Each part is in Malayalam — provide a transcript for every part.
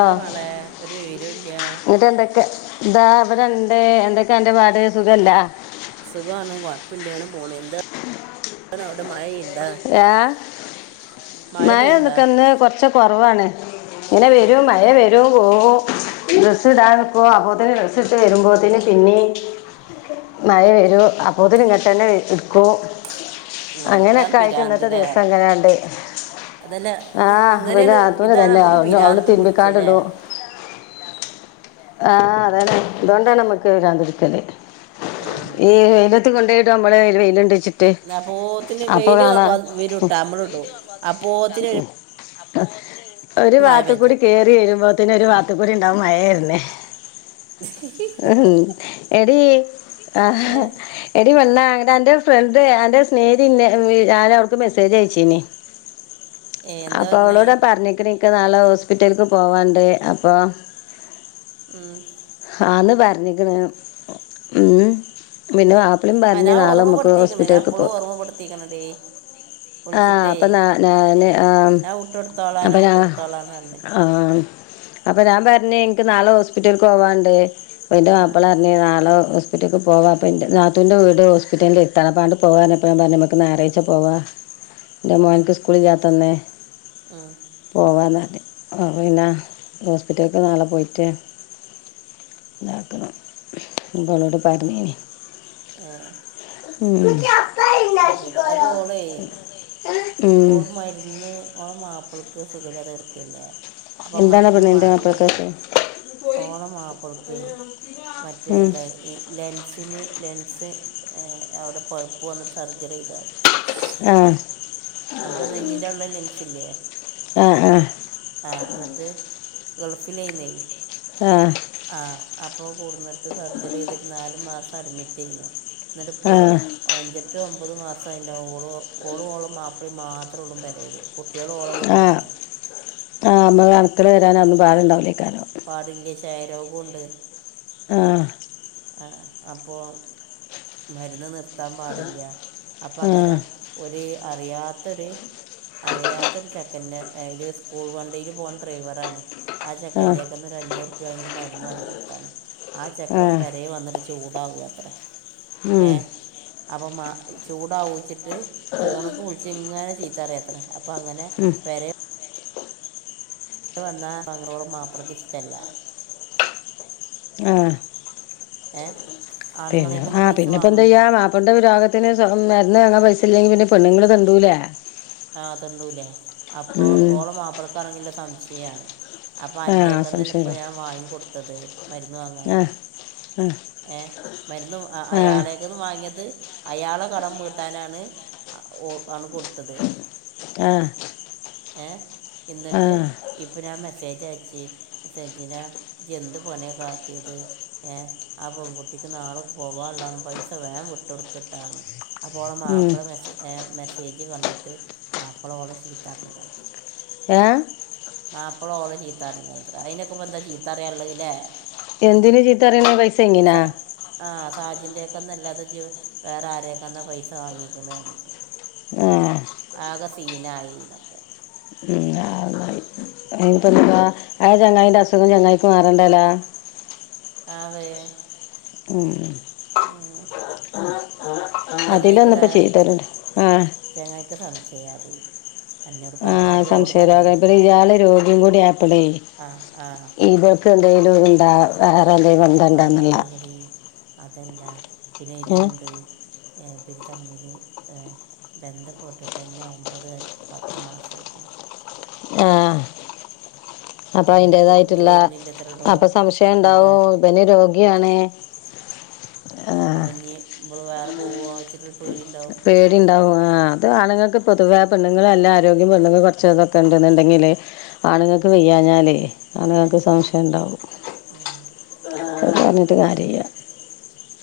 എവിടെ ആഹ മോളെ ഒരു വിവരവുമില്ല എന്നിട്ട് എന്തൊക്കെ? ഇതാ ഇവിടെണ്ട് എന്തൊക്കെ എന്റെപാട് സുഖല്ലാ? സുഖമാണ് കുഴപ്പില്ല അങ്ങനെ പോണ് എന്താവിടെ മഴഇൻ ഏഹ് മഴ പെയ്യണ്ടാ മാഴന്തൊക്കന്ന് കൊറച് കൊറവാണ് ഇങ്ങനെ വരും മഴ വരും പോവും ഡ്രസ്സ് ഇടാൻ പോ അപ്പോത്തന്നെ ഡ്രസ് ഇട്ട് വരുമ്പോത്തന് പിന്നെ മഴ വരൂ അപ്പോത് നിങ്ങട്ടു തന്നെ എടുക്കും ഉം ന്താണ് അങ്ങനെയൊക്കെ ആയിട്ട് ഇന്നത്തെ ദിവസം എങ്ങനെയണ്ട് അതന്നെ ഇ- ആഹ് പിന്നെ ഇങ്ങനെയാണ് അതും ഇതാണ് ഇതന്നെ നമുക്ക് അവിടെ പിരാന്ത് പിടിച്ചല്ലേ തിന്മിക്കാണ്ടിടും ആഹ് അതെ ഇതുകൊണ്ട നമുക്ക് വരാാന്തിക്കല്ഈ ഉം കൊണ്ട പോയിട്ട് നമ്മള വെയിൽ ണ്ട് വെച്ച്ട്ട് എന്നപ്പോ ത്തിന് വെയില് വെയില ഇട്ടാ നമ്മള ഇട അപ്പപ്പോ ത്തിന് ഒരു വാത്ത പെജ്ജ കൂടി കേറി വരുമ്പോത്തേനെ ഒരു വാത്തക്കൂടി ഉണ്ടാവും മഴയന്നേ ഉ എ ഏ ആഹ എടി വണ്ണാ അങ്ങനെ എന്റെ ഫ്രണ്ട് എന്റെ സ്നേഹരി ഇ ഞാന അവർക്ക് മെസ്സേജ് അയച്ചേനി ഏ എന്താ അപ്പൊ പറഞ്ഞേ അവളോട പറഞ്ഞിക്ക്ണക്ക് നാളെ ഹോസ്പിറ്റലക്ക് പോവാണ്ട് അപ്പൊ ആം ആന്ന് പറഞ്ഞിക്കണ ഉം പിന്നെ പിന്നെ അ ഞാ ഓമ്മപ്പെടുത്തിക്കണ ഞാ എപ്പളും ഓർമ്മപ്പെടുത്തിക്കണടി ആഹ് അപ്പൊ [unintelligible] ആ ഞാൻ വിട്ടെടുത്തോളാം അപ്പൊ ഞാൻ ഞാ വിട്ടെടുത്തോളാം എന്ന് പറഞ്ഞേ ആഹ അപ്പൊ ഞാൻ പറഞ്ഞ എനിക്ക് നാളെ ഹോസ്പിറ്റല പോവാണ്ട് ന്റ ആ മാപ്പള പറഞ്ഞ നളെ ഹോസ്പിറ്റ ഹോസ്പറ്റേക്ക് പോവാ അപ്പ നാത്തുന്റെ വീട് ഹോസ്പിറ്റലിത്ത അപ്പാണ്ട് പോവാൻ എപ്പോഴാ പറ നമു ഞായറാ്ച്ച പോവാ എന്റെ മോനക്ക് സ്കൂളില്ലാത്തന്ന് ആഹ പോവാന്ന പിന്നെ ഹോസ്പിറ്റലക്ക് നാളെ പോയിട്ട് ഇതാക്കണം മഗോളോട് പറഞ്ഞനി ആ ഉം [inaudible] ആ ശരി അത് ഓളെ ഉം ഓർ മരുന്ന് ഓർ മ അവൾക്ക് സുഖല്ലാതകിടക്കല്ലേ അപ്പോ എന്താണ് മരുന്ന് പെണ്ണ് എന്റെ വാങ്ങൻ. മാപ്പളക്കൊക്കെ ഓണംമാപ്പുറക്കെ ഉം മറ്റേത് ഈ ലെൻസിന് ലെൻസ് അവിടെ പഴപ്പ് വന്നട്ട സർജറി ചെയ്തരുന്നു ആഹ നമ്മള് നെഞ്ഞിൻന്റെ ഉള്ള ലെൻസ് ഇല്ലേ ആഹ് ആഹ് ആ എന്നിട്ട് ഗൾഫിൽഴന്നയി ആഹ് ആഹ അപ്പൊ കൂടുന്നിട്ട് സർജറി ചെയ്തിട്ട് നാല് മാസം അഡ്മിറ്റ് ചെയ്യുന്നു എന്നിട്ട ഇപ്പോ ആഹ് അഞ്ചെട്ട് ഒമ്പത് മാസം അയിന്റവും ഓള ഓളും ഓളും മാപ്പിളയും മാത്രം ഉള്ളു പരേൽ കുട്ട്യാള്ഓളെ ആഹ് കൂടീലാണ. ആഹ് നമ്മള് അണുക്കള് വരാൻ അതൊന്ന് ഭാര ഉണ്ടാകൂലൈ കാരം. പാടില്ല ക്ഷായരോഗണ്ട്. ആഹ ആ അപ്പോ മരുന്ന് നിർത്താൻ പാടില്ല അപ്പ ആ അങ്ങനെ ഒരു അറിയാത്തൊരു അറിയാത്തരു ച പിന്നെ അയ്ല് സ്കൂൾ വണ്ടീൽ പോണെഡ്രൈവറണ് ആ ചക്കൻ്റെക്കന്നൊ ഒരു അഞ്ഞൂറ്പ്യ വാങ്ങി മരുന്ന് വാങ്ങി കൊടുത്താണ് ആ ചെക്കൻ വന്നിട്ട് ചൂടാവത്ര ഏ ഉം, അപ്പ മ ചൂടാകോ ത് ഫോണ്ക്ക് വിളിച്ചങ്ങനെ ചിത്ത പറയത്ര അപ്പോ അങ്ങനെ ഉം, പെരെ ഇ വന്നാ [unintelligible] മാപ്പലക് ഇഷ്ടല്ല. ആഹ് ഏ പിന്നെ ആണുങ്ങളേക്കൊന്ന് ആഹ പൈസ പിന്നെപ്പ വാങ്ങണത് എന്തയ്യാം മാ അപ്പൊണ്ട് രോഗത്തിന് മരന്ന് വാങ്ങാൻ പൈസ ഇല്ലെങ്ക പിന്നെ പെണ്ണുങ്ങൾ തെണ്ടൂലേ? ആ തെണ്ടൂല്ലേ അപ്പൊ ഉം, ഓള് മാപ്പളക്കണങ്കി സംശയാണ്. അപ്പ ആ അൻ്റെയൊക്കെല്ലെ ഇപ്പോൾ ഞാൻ വാങ്ങി കൊടുത്തത് ആഹ് ആഹ് ഏഹ മരുന്നു അയാളെ വാങ്ങിയത് അയാളെ കടം വീട്ടാനാണ് ആണ് കൊടുത്തത്. ആഹ് ഏഹ എന്നിട്ട് ഇപ്പ ഞാൻ മെസ്സേജ് അയച് സജിനാ ഇജ് എന്ത് പണികാട്ടിയത് ഏ ആ പൺകുട്ടിക്ക് നാളെ പോവാനുള്ളതാന്ന് പൈസ വേകം വിട്ടൊടുക്കട്ടാന്ന് അപ്പോൾള ഉം. മാപ്പിളെ മെസ് എ മെസ്സേജ് കണ്ടിട്ട് മാപ്പിള ഓള ചീത്ത പറഞ്ഞക്ക്ണത്ര ഏ മാപ്പള ഓളെ ചീത്തപറഞ്ഞുത്രെ അയ്നക്കെപന്താ ചീത്തറയാളെല്ലെ എന്തിന് ചീത്തറയണ് പൈസ കൈഞ്ഞെന ആഹ് സാജിൻ്റെയക്കെന്നും അല്ലാതെ വേറെ ആരെക്കാന്നാ പൈസ വാങ്ങിക്കണേ പറഞ്ഞിട്ട്. ആഹ് ആകെ സീനായിന്നൊക്കെ ഉനി [unintelligible] ന്ന ആ ചങ്ങായിന്റെ അസുഖം ചങ്ങായിക്കും മാറണ്ടല്ല പാ വേ [unintelligible] ഉം അതില ഒന്നപ്പോ ചെയ്തരണ്ട് ആഹ് ത [unintelligible] യ്ക്ക് സംശയാ ടി ആഹ് സംശയരോഗം ആയപോളെ ഇയാള് രോഗിയും കൂടി ആയപളെ ആ ആ ഇവ- എന്തെങ്കലും എന്താ വേറെ എന്തെങ്കും വ [unintelligible] അയ്നു അതല്ലെടി അതെല്ല പിന്നെ ഏഹ് ഇതൊണ്ട് എ ഇവര് തമ്മില് എ ! ! ! ! ! ! ! ! ! ! ആഹ് അപ്പൊ ചങ്ങായിക്ക് ഇത് അതിന്റേതായിട്ടുള്ള വരുന്നില്ല എത്രടോ അപ്പൊ സംശയം വികാ ഉണ്ടാവോ ഇവന് രോഗിയാണ് ആഹ് ! ! ! ! ! ! ! ! ! ! പേ [unintelligible] ഇണ്ടാവും ആ അത് ആണുങ്ങൾക്ക് പൊതുവേ പെണ്ണുങ്ങൾ നല്ല ആരോഗ്യ പെണ്ണങ്ങൾ കൊറച്ചതൊക്കെ ഉണ്ടന്നുണ്ടെങ്കിലെ- ആണുങ്ങൾക്ക് വെയ്യാഞ്ഞാലേ ആണുങ്ങൾക്ക് സംശയം ഉണ്ടാവും ഉം. അത് പറഞ്ഞിട്ട് കാര്യല്ല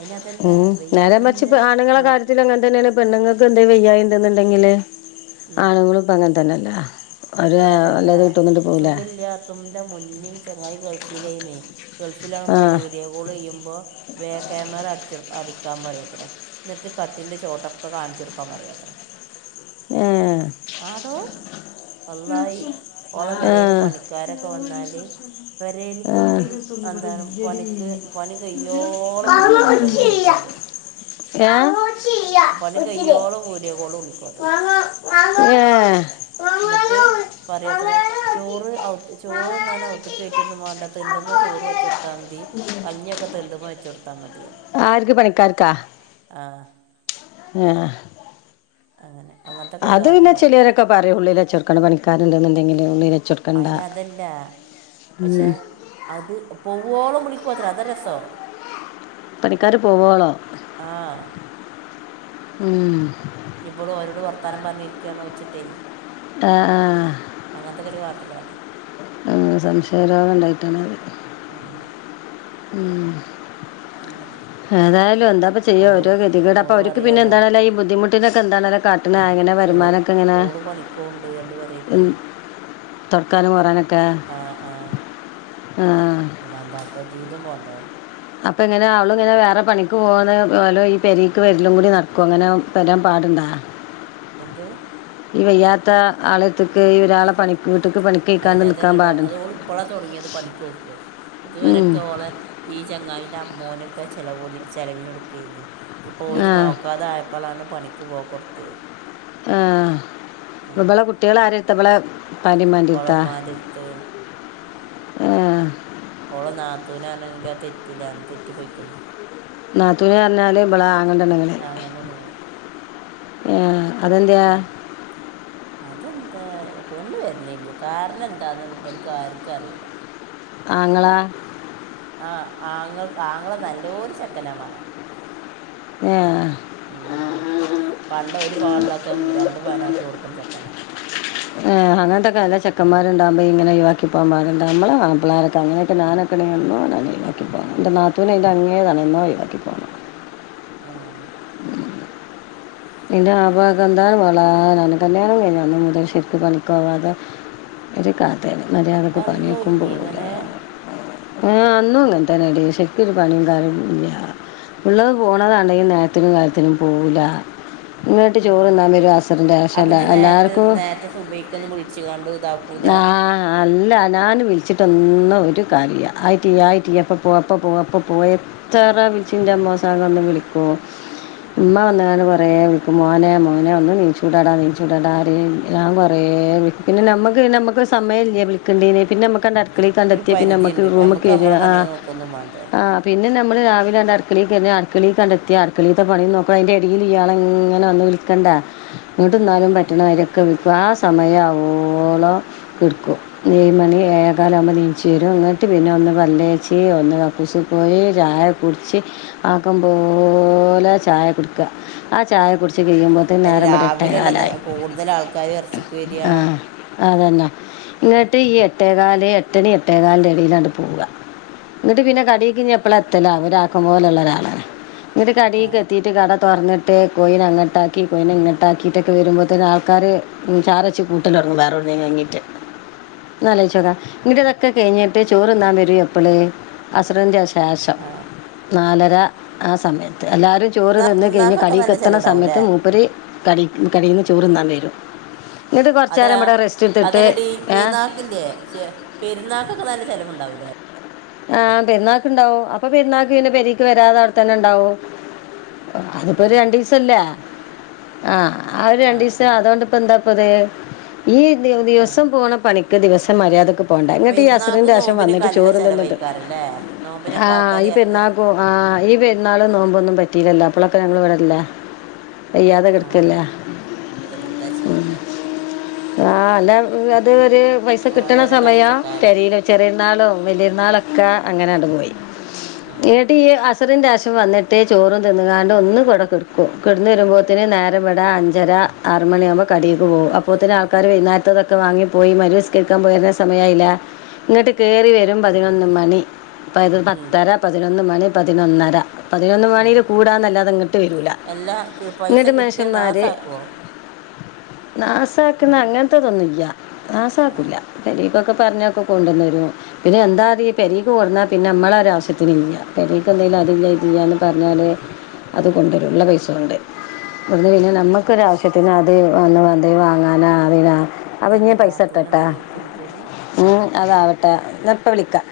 അതിനതല്ല ഉം നേരെ മറിച്ച് വയ്യാത്തമ്മിൻ്റെ ഇപ്പൊ ആണുങ്ങളെ മോ കാര്യത്തിലങ്ങ- അത് തന്നെയല്ലെ പെണ്ണുങ്ങൾക്ക് എന്താ വയ്യായി എന്തെന്നുണ്ടെങ്കില് ഉം. ആണുങ്ങളും ഇപ്പ അങ്ങനെതന്നല്ലേ ഒ അല്ലത് കട്ടന്നിട്ട് പോകലേ [unintelligible] ന്റെ മുന്നേ ചങ്ങായി ഗൾഫില നെയ ആ ഗൾഫിലാകുമ്പോൾ വീഡിയോ - കോൾ ചെയ്യുമ്പോ ബാക്ക് ക്യാമറ അടിച്ച അടിക്കാൻ പറയത്രേ ! ! ! ! !, ! ! ! ! ഏ വള്ളാഹി ഏ ഏ ഏ ഓളപെരേല് പണിക്കാര വന്നാല് പെരേൽ മം അന്താണ് പണിക്ക് പണി കയ്യോളം വിളിക്കുവത്രെ വീഡിയോ കോളില് യേ പണി [unintelligible] കയ്യോളം വീഡിയോ കോൾ [unintelligible] വിളിക്കും അത്രേ ഏ എ ഇന്ന്ട്ട് പറയാത്ര ചോറ് അവുക്ക് ചോറുണ്ണാൻ അവുത്ത്ക്ക് കയറ്റെന്നും വേണ്ട തിണ്ടുമ്പോ ചോറ് വെചൊടുത്താ മതി കഞ്ഞിയൊക്കെ തിണ്ടുമ്മെ വെച്ചോടുത്താ മതീന്ന് ആർക്ക് പണിക്കാർക്കാ ആഹ് ആ... ഹ് അങ്ങനെ അങ്ങനത്തെ ഒക്കെ ഒരു അത് പിന്നെ കാട്ടലാണ് ചിലേരൊക്കെ പറയും ഉള്ളിലച്ചോർക്കണം പണിക്കാരുണ്ട്ന്നുണ്ടെങ്കില് ഉള്ളിലു വെച്ചോട് അയിന് അതല്ല. പക്ഷെ അത് പൊവോളും കുളിക്കുവത്രെ അതാ രസം പണിക്കാര് പോവുളോമ് ആ മ് ഇഞ്ഞി ഇബള് ഓരോട് വർത്താനം പറഞ്ഞിരിക്കുകയാണോച്ചിട്ടെയ് ആ ആഹ് അങ്ങനത്തൊക്കെ ഒരു കാട്ടലാണ് അങ്ങനെ സംശയരോഗ ണ്ടായിട്ടാണത് ആഹ് ഊമ് അങ്ങനെ ഹേതായാലും എന്താപ്പ ചെയ്യാ ഓള് ഓരോ ഗതികേട് അപ്പൊ ഓള് അവർക്ക് പിന്നെ പറയാലോ എന്താണല്ലോ ഇ ബുദ്ധിമുട്ട് കുട്ടിനൊക്കെ എന്താങ്ങനെ കാട്ട്നെ [unintelligible] ഓ ഓള് പണിക്കോൺണ്ട് രണ്ടു പേരേക്ക് തൊടക്കാനും മോറാനൊക്കെ ആ ആ ആ അല്ല എന്താട്ട ജീവിതം പോണ്ടേ. അപ്പോ എങ്ങനെ അവള്ങ്ങനെ വേറെ പണിക്ക് പോകലും ഈ പെരീക്ക് വരിലും കൂടി നടക്കോ? ങ്ങനെ വരാം പാട്ണ്ടോ? എന്ത്? ഈ വയ്യാത്ത ആളെര്ത്ക്ക് ഈ ഒരാളെ പണിക്ക് വീട്ടക്ക് പണി അയിന് അതെല്ലടോ അത് ഓള് പ്പള തൊടങ്ങീത്. പണിക്കോക്ക് ഉം. ഇതുവരൊക്കെ ഓളെ ഈ ചങ്ങായിന്റെ അമ്മോനൊക്കെ ചെലവ്ന് ചെലവ്നൊട്ക്കേര്ന്നു ഇപ്പോ ആ ഓല് നോക്കാതായപ്പോ പ്പളാണ് പണിക്ക് പോകൊട്ത്യേത്. ആ പ്പോ ബളെ കുട്യേളാരേര്ത്ത. ബ്ളെ ഓളമ്മാൻ്റെര്ത്ത് ഓള നാത്തൂനാണെങ്കിലോ തെറ്റിലാണ് തെറ്റി പോയിക്കുണ്. നാത്തൂന്ർഞ്ഞാല് ബ്ളെ ആ ആങ്ങൾടെണ്ണങ്ങള്. ഏആ അതെന്ത്യാ. അതെന്ത് പെണ്ണ് വെര്നില്ലാ കാര്ണെന്താന്ന് ബെൽക്കാര്ക്കോറീല. ആങ്ങള. ആഹ് ആങ്ങൾക്ക് ആങ്ങള നല്ലോരു ചെക്കനാ മളെ. എആഹ് ഏ പണ്ടൊരു പവൻക്കെള്ളതൊക്കേ രണ്ട് പവനാക്കി കൊടുക്കുന്ന ചെക്കന. ഏ അങ്ങൻത്തൊക്കല്ല ചെക്കന്മാര്ണ്ടാകുമ്പോ യിങ്ങനൊയിവാക്കി പോകാം പാട്ണ്ടോ. മ്മള മാപ്പ്ളാരൊക്കെ അങ്ങനൊക്കെ ഞാനെ നക്കണെന്ന [unintelligible] ഞാൻ ഇയിലലി പോണം എ്റെ നാത്തൂനയി അങ്ങേ തണെ ന്നോ ഒയിവാക്കി പോണം. ആഹ് എന്റെ ആപ്പെന്ത [unintelligible] പോലെതന്നെയണ് അന്ന് മുതല് ശരിക്ക് പണിക്കോവാതെ ഒരു കഥെണ് മര്യാതക്ക് അതൊന്നുമില്ലേ പണിക്കുമ്പോവൂലാ. ഇങ്ങനെ ആഹ് അന്നൂങ്ങൻതനെടീ ശെരിക്കൊരു പണീകാര്യോന്നുല്ല്യാ ഉള്ളത് പോണതാണെങ്കി നേരത്തിനും കാൽത്തിനും പോവുലാ ആ ശേഷം അപ്പജ്ജ് എല്ലാ- നേരത്തെ എല്ലാവർക്കും നേരത്തെ സുബൈക്കൊന്നും വ്ൾച്ചാണ്ട് ത ആഹ് അല്ല ഞാന് വിളിച്ചിട്ടൊന്നും ഒരു കാര്യോല്ല ആയിട്ടില്ല ആയിട്ടില്ല പ്പൊ പോക പ്പൊ പോയെ തെറെ വിൾച്ചിന്റമ്മോസാക വന്ന് വിളിക്കൂ മ്മ വന്ന്കാണ് കൊറെ വിളിക്കും മോനെ മോനെ ഒന്ന് നീച്ചൂടെടാ നീചൂടാടാ റീം ഞാ കൊറെേ വിളി പിന്നെ നമ്മക്ക് നമ്മക്കൊര് സമയല്ല്യെ വിൽിക്കണ്ടീന് പിന്നെ നമ്മക്ക ണ്ട ക്കണി ഒരു കണ്ടെത്യ പിന്നെ മ്മക്ക് പരിധിയുണ്ട് നമുക്ക് റൂമ്കേര്യ നമ്മളെ ആ പണി നോക്കൊന്നും വേണ്ടേ ആ പിന്നെ നമ്മള് രാവിലെണ്ട്‌ അക്കളിൽകെ [unintelligible] കഞ്ഞൽ അക്കളീതെ പണീ നോക്കണംകണ്ടെത്തി അക്കളീ പിന്നെ നോക്കണം അയിൻ്റെ എടീയിൽ ഇയാളെങ്ങനെ വന്ന് വിളി കണ്ട എങ്ങ്ട്ട് ഉം. ന്നാലും പറ്റണ മായിരൊരക്കെ വിളിക്കും ആ സമയാവോവോളം കേൾക്കും [unintelligible] ഏഴ് മണി ഏഴെക്കാലാകു ആകുമ്പോ ന്നീചിവരും ന്ന്ട്ട് പിന്നെ ഒന്ന് പല്ലേച്ചി ഒന്ന് കക്കൂസി പോയി ചായ കുട്ച്ച് ആക്കമ്പോലേ ചായ കുടിക്ക ആ ചായ കുടിച് കഴുമ്പോ അയിന് രാവിലല്ല കൂടുതൽ ആൾക്കാരും എർച്ചിക്ക് വരിയാ? ആ അതന്നെ ങ്ങ്ട്ട് ഈ എട്ടേകാല് എട്ടണി എട്ടേകാലിന്റെടേലയിട്ട് പോവ ങ്ങ്ട്ട് പിന്നെ കടീക്കിഞി എപ്പള എത്തലവോ ഒരാക്കം പോലെള്ള ഒരാളാണ്. ന്ന് കടീക്ക് എത്തീട്ട് കട തൊർന്നിട്ട് കോയിനെ അങ്ങട്ടാക്കി കോയിനെ ഇങ്ങട്ടാക്കിയിട്ടൊക്കെ വെരുമ്പോത്തേക്കന് ആൾക്കാര് ഉം ചാറച്ച് കൂട്ടലൊട്ങ്ങും വേറെട്ന്നേ ങ്ങിട്ട് നാലോയിച്ചോക്കാ ഇങ്ങതൊ ക്കെ കഴിഞ്ഞിട്ട് ചോറ്ന്നാം വരും എപ്പോള് അസ്റ്ന്റെ ശേഷം ആ. നാലര ആ സമയത്ത് എല്ലാരും ചോറ് പെരുന്നാ- തിന്ന് കെയിഞ്ഞ് പെരുന്നാക്കൊക്കെ നല്ല കടീകെത്തണ സമയത്ത് ചിലവുണ്ടാവൂലേ മൂപ്പര് കടീക് കടീന്ന് ചോറ്ന്നാവരും ന്നിട്ട് കൊർച്ചേരം റസ് അതല്ലടീ പെരുന്നാക്ക്ല്ലേ ഛേ പെരുന്നാക്കൊക്കെ നല്ല ചെലവുണ്ടാവൂലേ? ആഹ് പെരുന്നാക്ക്ണ്ടാവു അപ്പൊ പെരുന്നാക്ക് പിന്നെ പെരീക്ക് വരാതെ അവിടെതന്നെണ്ടാവു. അതിപ്പോ ആ ഒരു രണ്ടീസല്ലേ ആഹ് ആ ഒരു രണ്ടീസം അതൊണ്ട് പ്പെന്താപ്പത് ഈ ആ ദിവസം പോണ പണിക്ക് ദിവസം മര്യാദക്ക് പ്പോണ്ടേ ങ്ങട്ട് ഈ അസ്റിൻ്റെശം വന്നിട്ട് ചോറുംതിന്നിട്ട് ക്കാരല്ലേ നോമ്പിനൊക്കെ ആൾക്കാര് എ - ആഹ് ഈ പെര്ന്നാളും നോബൊന്നും പറ്റില്ലല്ലോ അപ്പോളൊക്കെ ഞങ്ങൾ വടല്ലേ ആഹ് എന്താ ചെയ്യാ ആഹ് അല്ല അത് ഒരു പൈസ കിട്ടണ ഓരോരോ സമയ കഷ്ടക്കാലം തരലൊ ചെറിയര്നാളും വെല്ല്യരുന്നാളൊക്കെ അങ്ങനട്ട് പോയി ഉം. എന്ന്ടയെ അ സറിൻ്റെശം വന്നിട്ടേ ചോറും തിന്ന്കാണ്ട് ഒന്നവടെ ക്കെടക്കും കിടന്ന് വെരുമ്പോത്തിന് നേരവടേ അഞ്ചര ആറ് മണിയവുമ്പോ കടീക്ക് പോവൂ അപ്പോതിന് ആൾക്കാര് വെയ്ന്നാരത്തതൊക്കെ വാങ്ങി പോയി മരിവിസ്കരിക്കാ പോയിരുന്ന സമയായില്ലേ. ങ്ങട്ട് ക്കേറിവെരും പതിനൊന്ന് മണി പ ഉം. പത്തര പതിനൊന്ന് മണി പതിനൊന്നര. പതിനൊന്ന് ഉം. മണിൽ കൂടാന്നല്ലാതെ ഇങ്ങിട്ട് വരൂല എല്ലാ കി- പൈസ ങ്ങട്ട് കിട്ടിയാൽ മഷ്യന്മാര് നാസാക്കുവോ നാസാക്ന്ന അങ്ങൻത്തതൊന്നുംല്ല്യ ആ നാസാക്കുല പ്പൊരീക്കൊക്കെ പറഞാകൊണ്ടേന്നരും പിന്നെ എന്താ ത് പെരേക്ക് കൊട്ന്നാ പിന്നെ അമ്മളൊരാവ്യഷത്തിന്ല്ല്യാ പെരേക്ക്ന്തെങ്കിലും അത് ല്യാ ഇത് ല്ല്യാ പറഞ്ഞാല് ആ അതുകൊണ്ടരു ള്ള പൈസഒണ്ട് അവിടുന്ന് പിന്നെ നമ്മുക്കരാവശ്യത്തിന് അത് വന്ന് വന്ന വാങ്ങാനവിനാ അപ്പൊ അതല്ല ഇഞ് പൈസ ഇട്ടട്ടാ നാത്തൂനെന്തെങ്കിലും കൊണ്ടുവരൂ ഉം അതാവട്ടെ ഞാപ്പ വിളിക്ക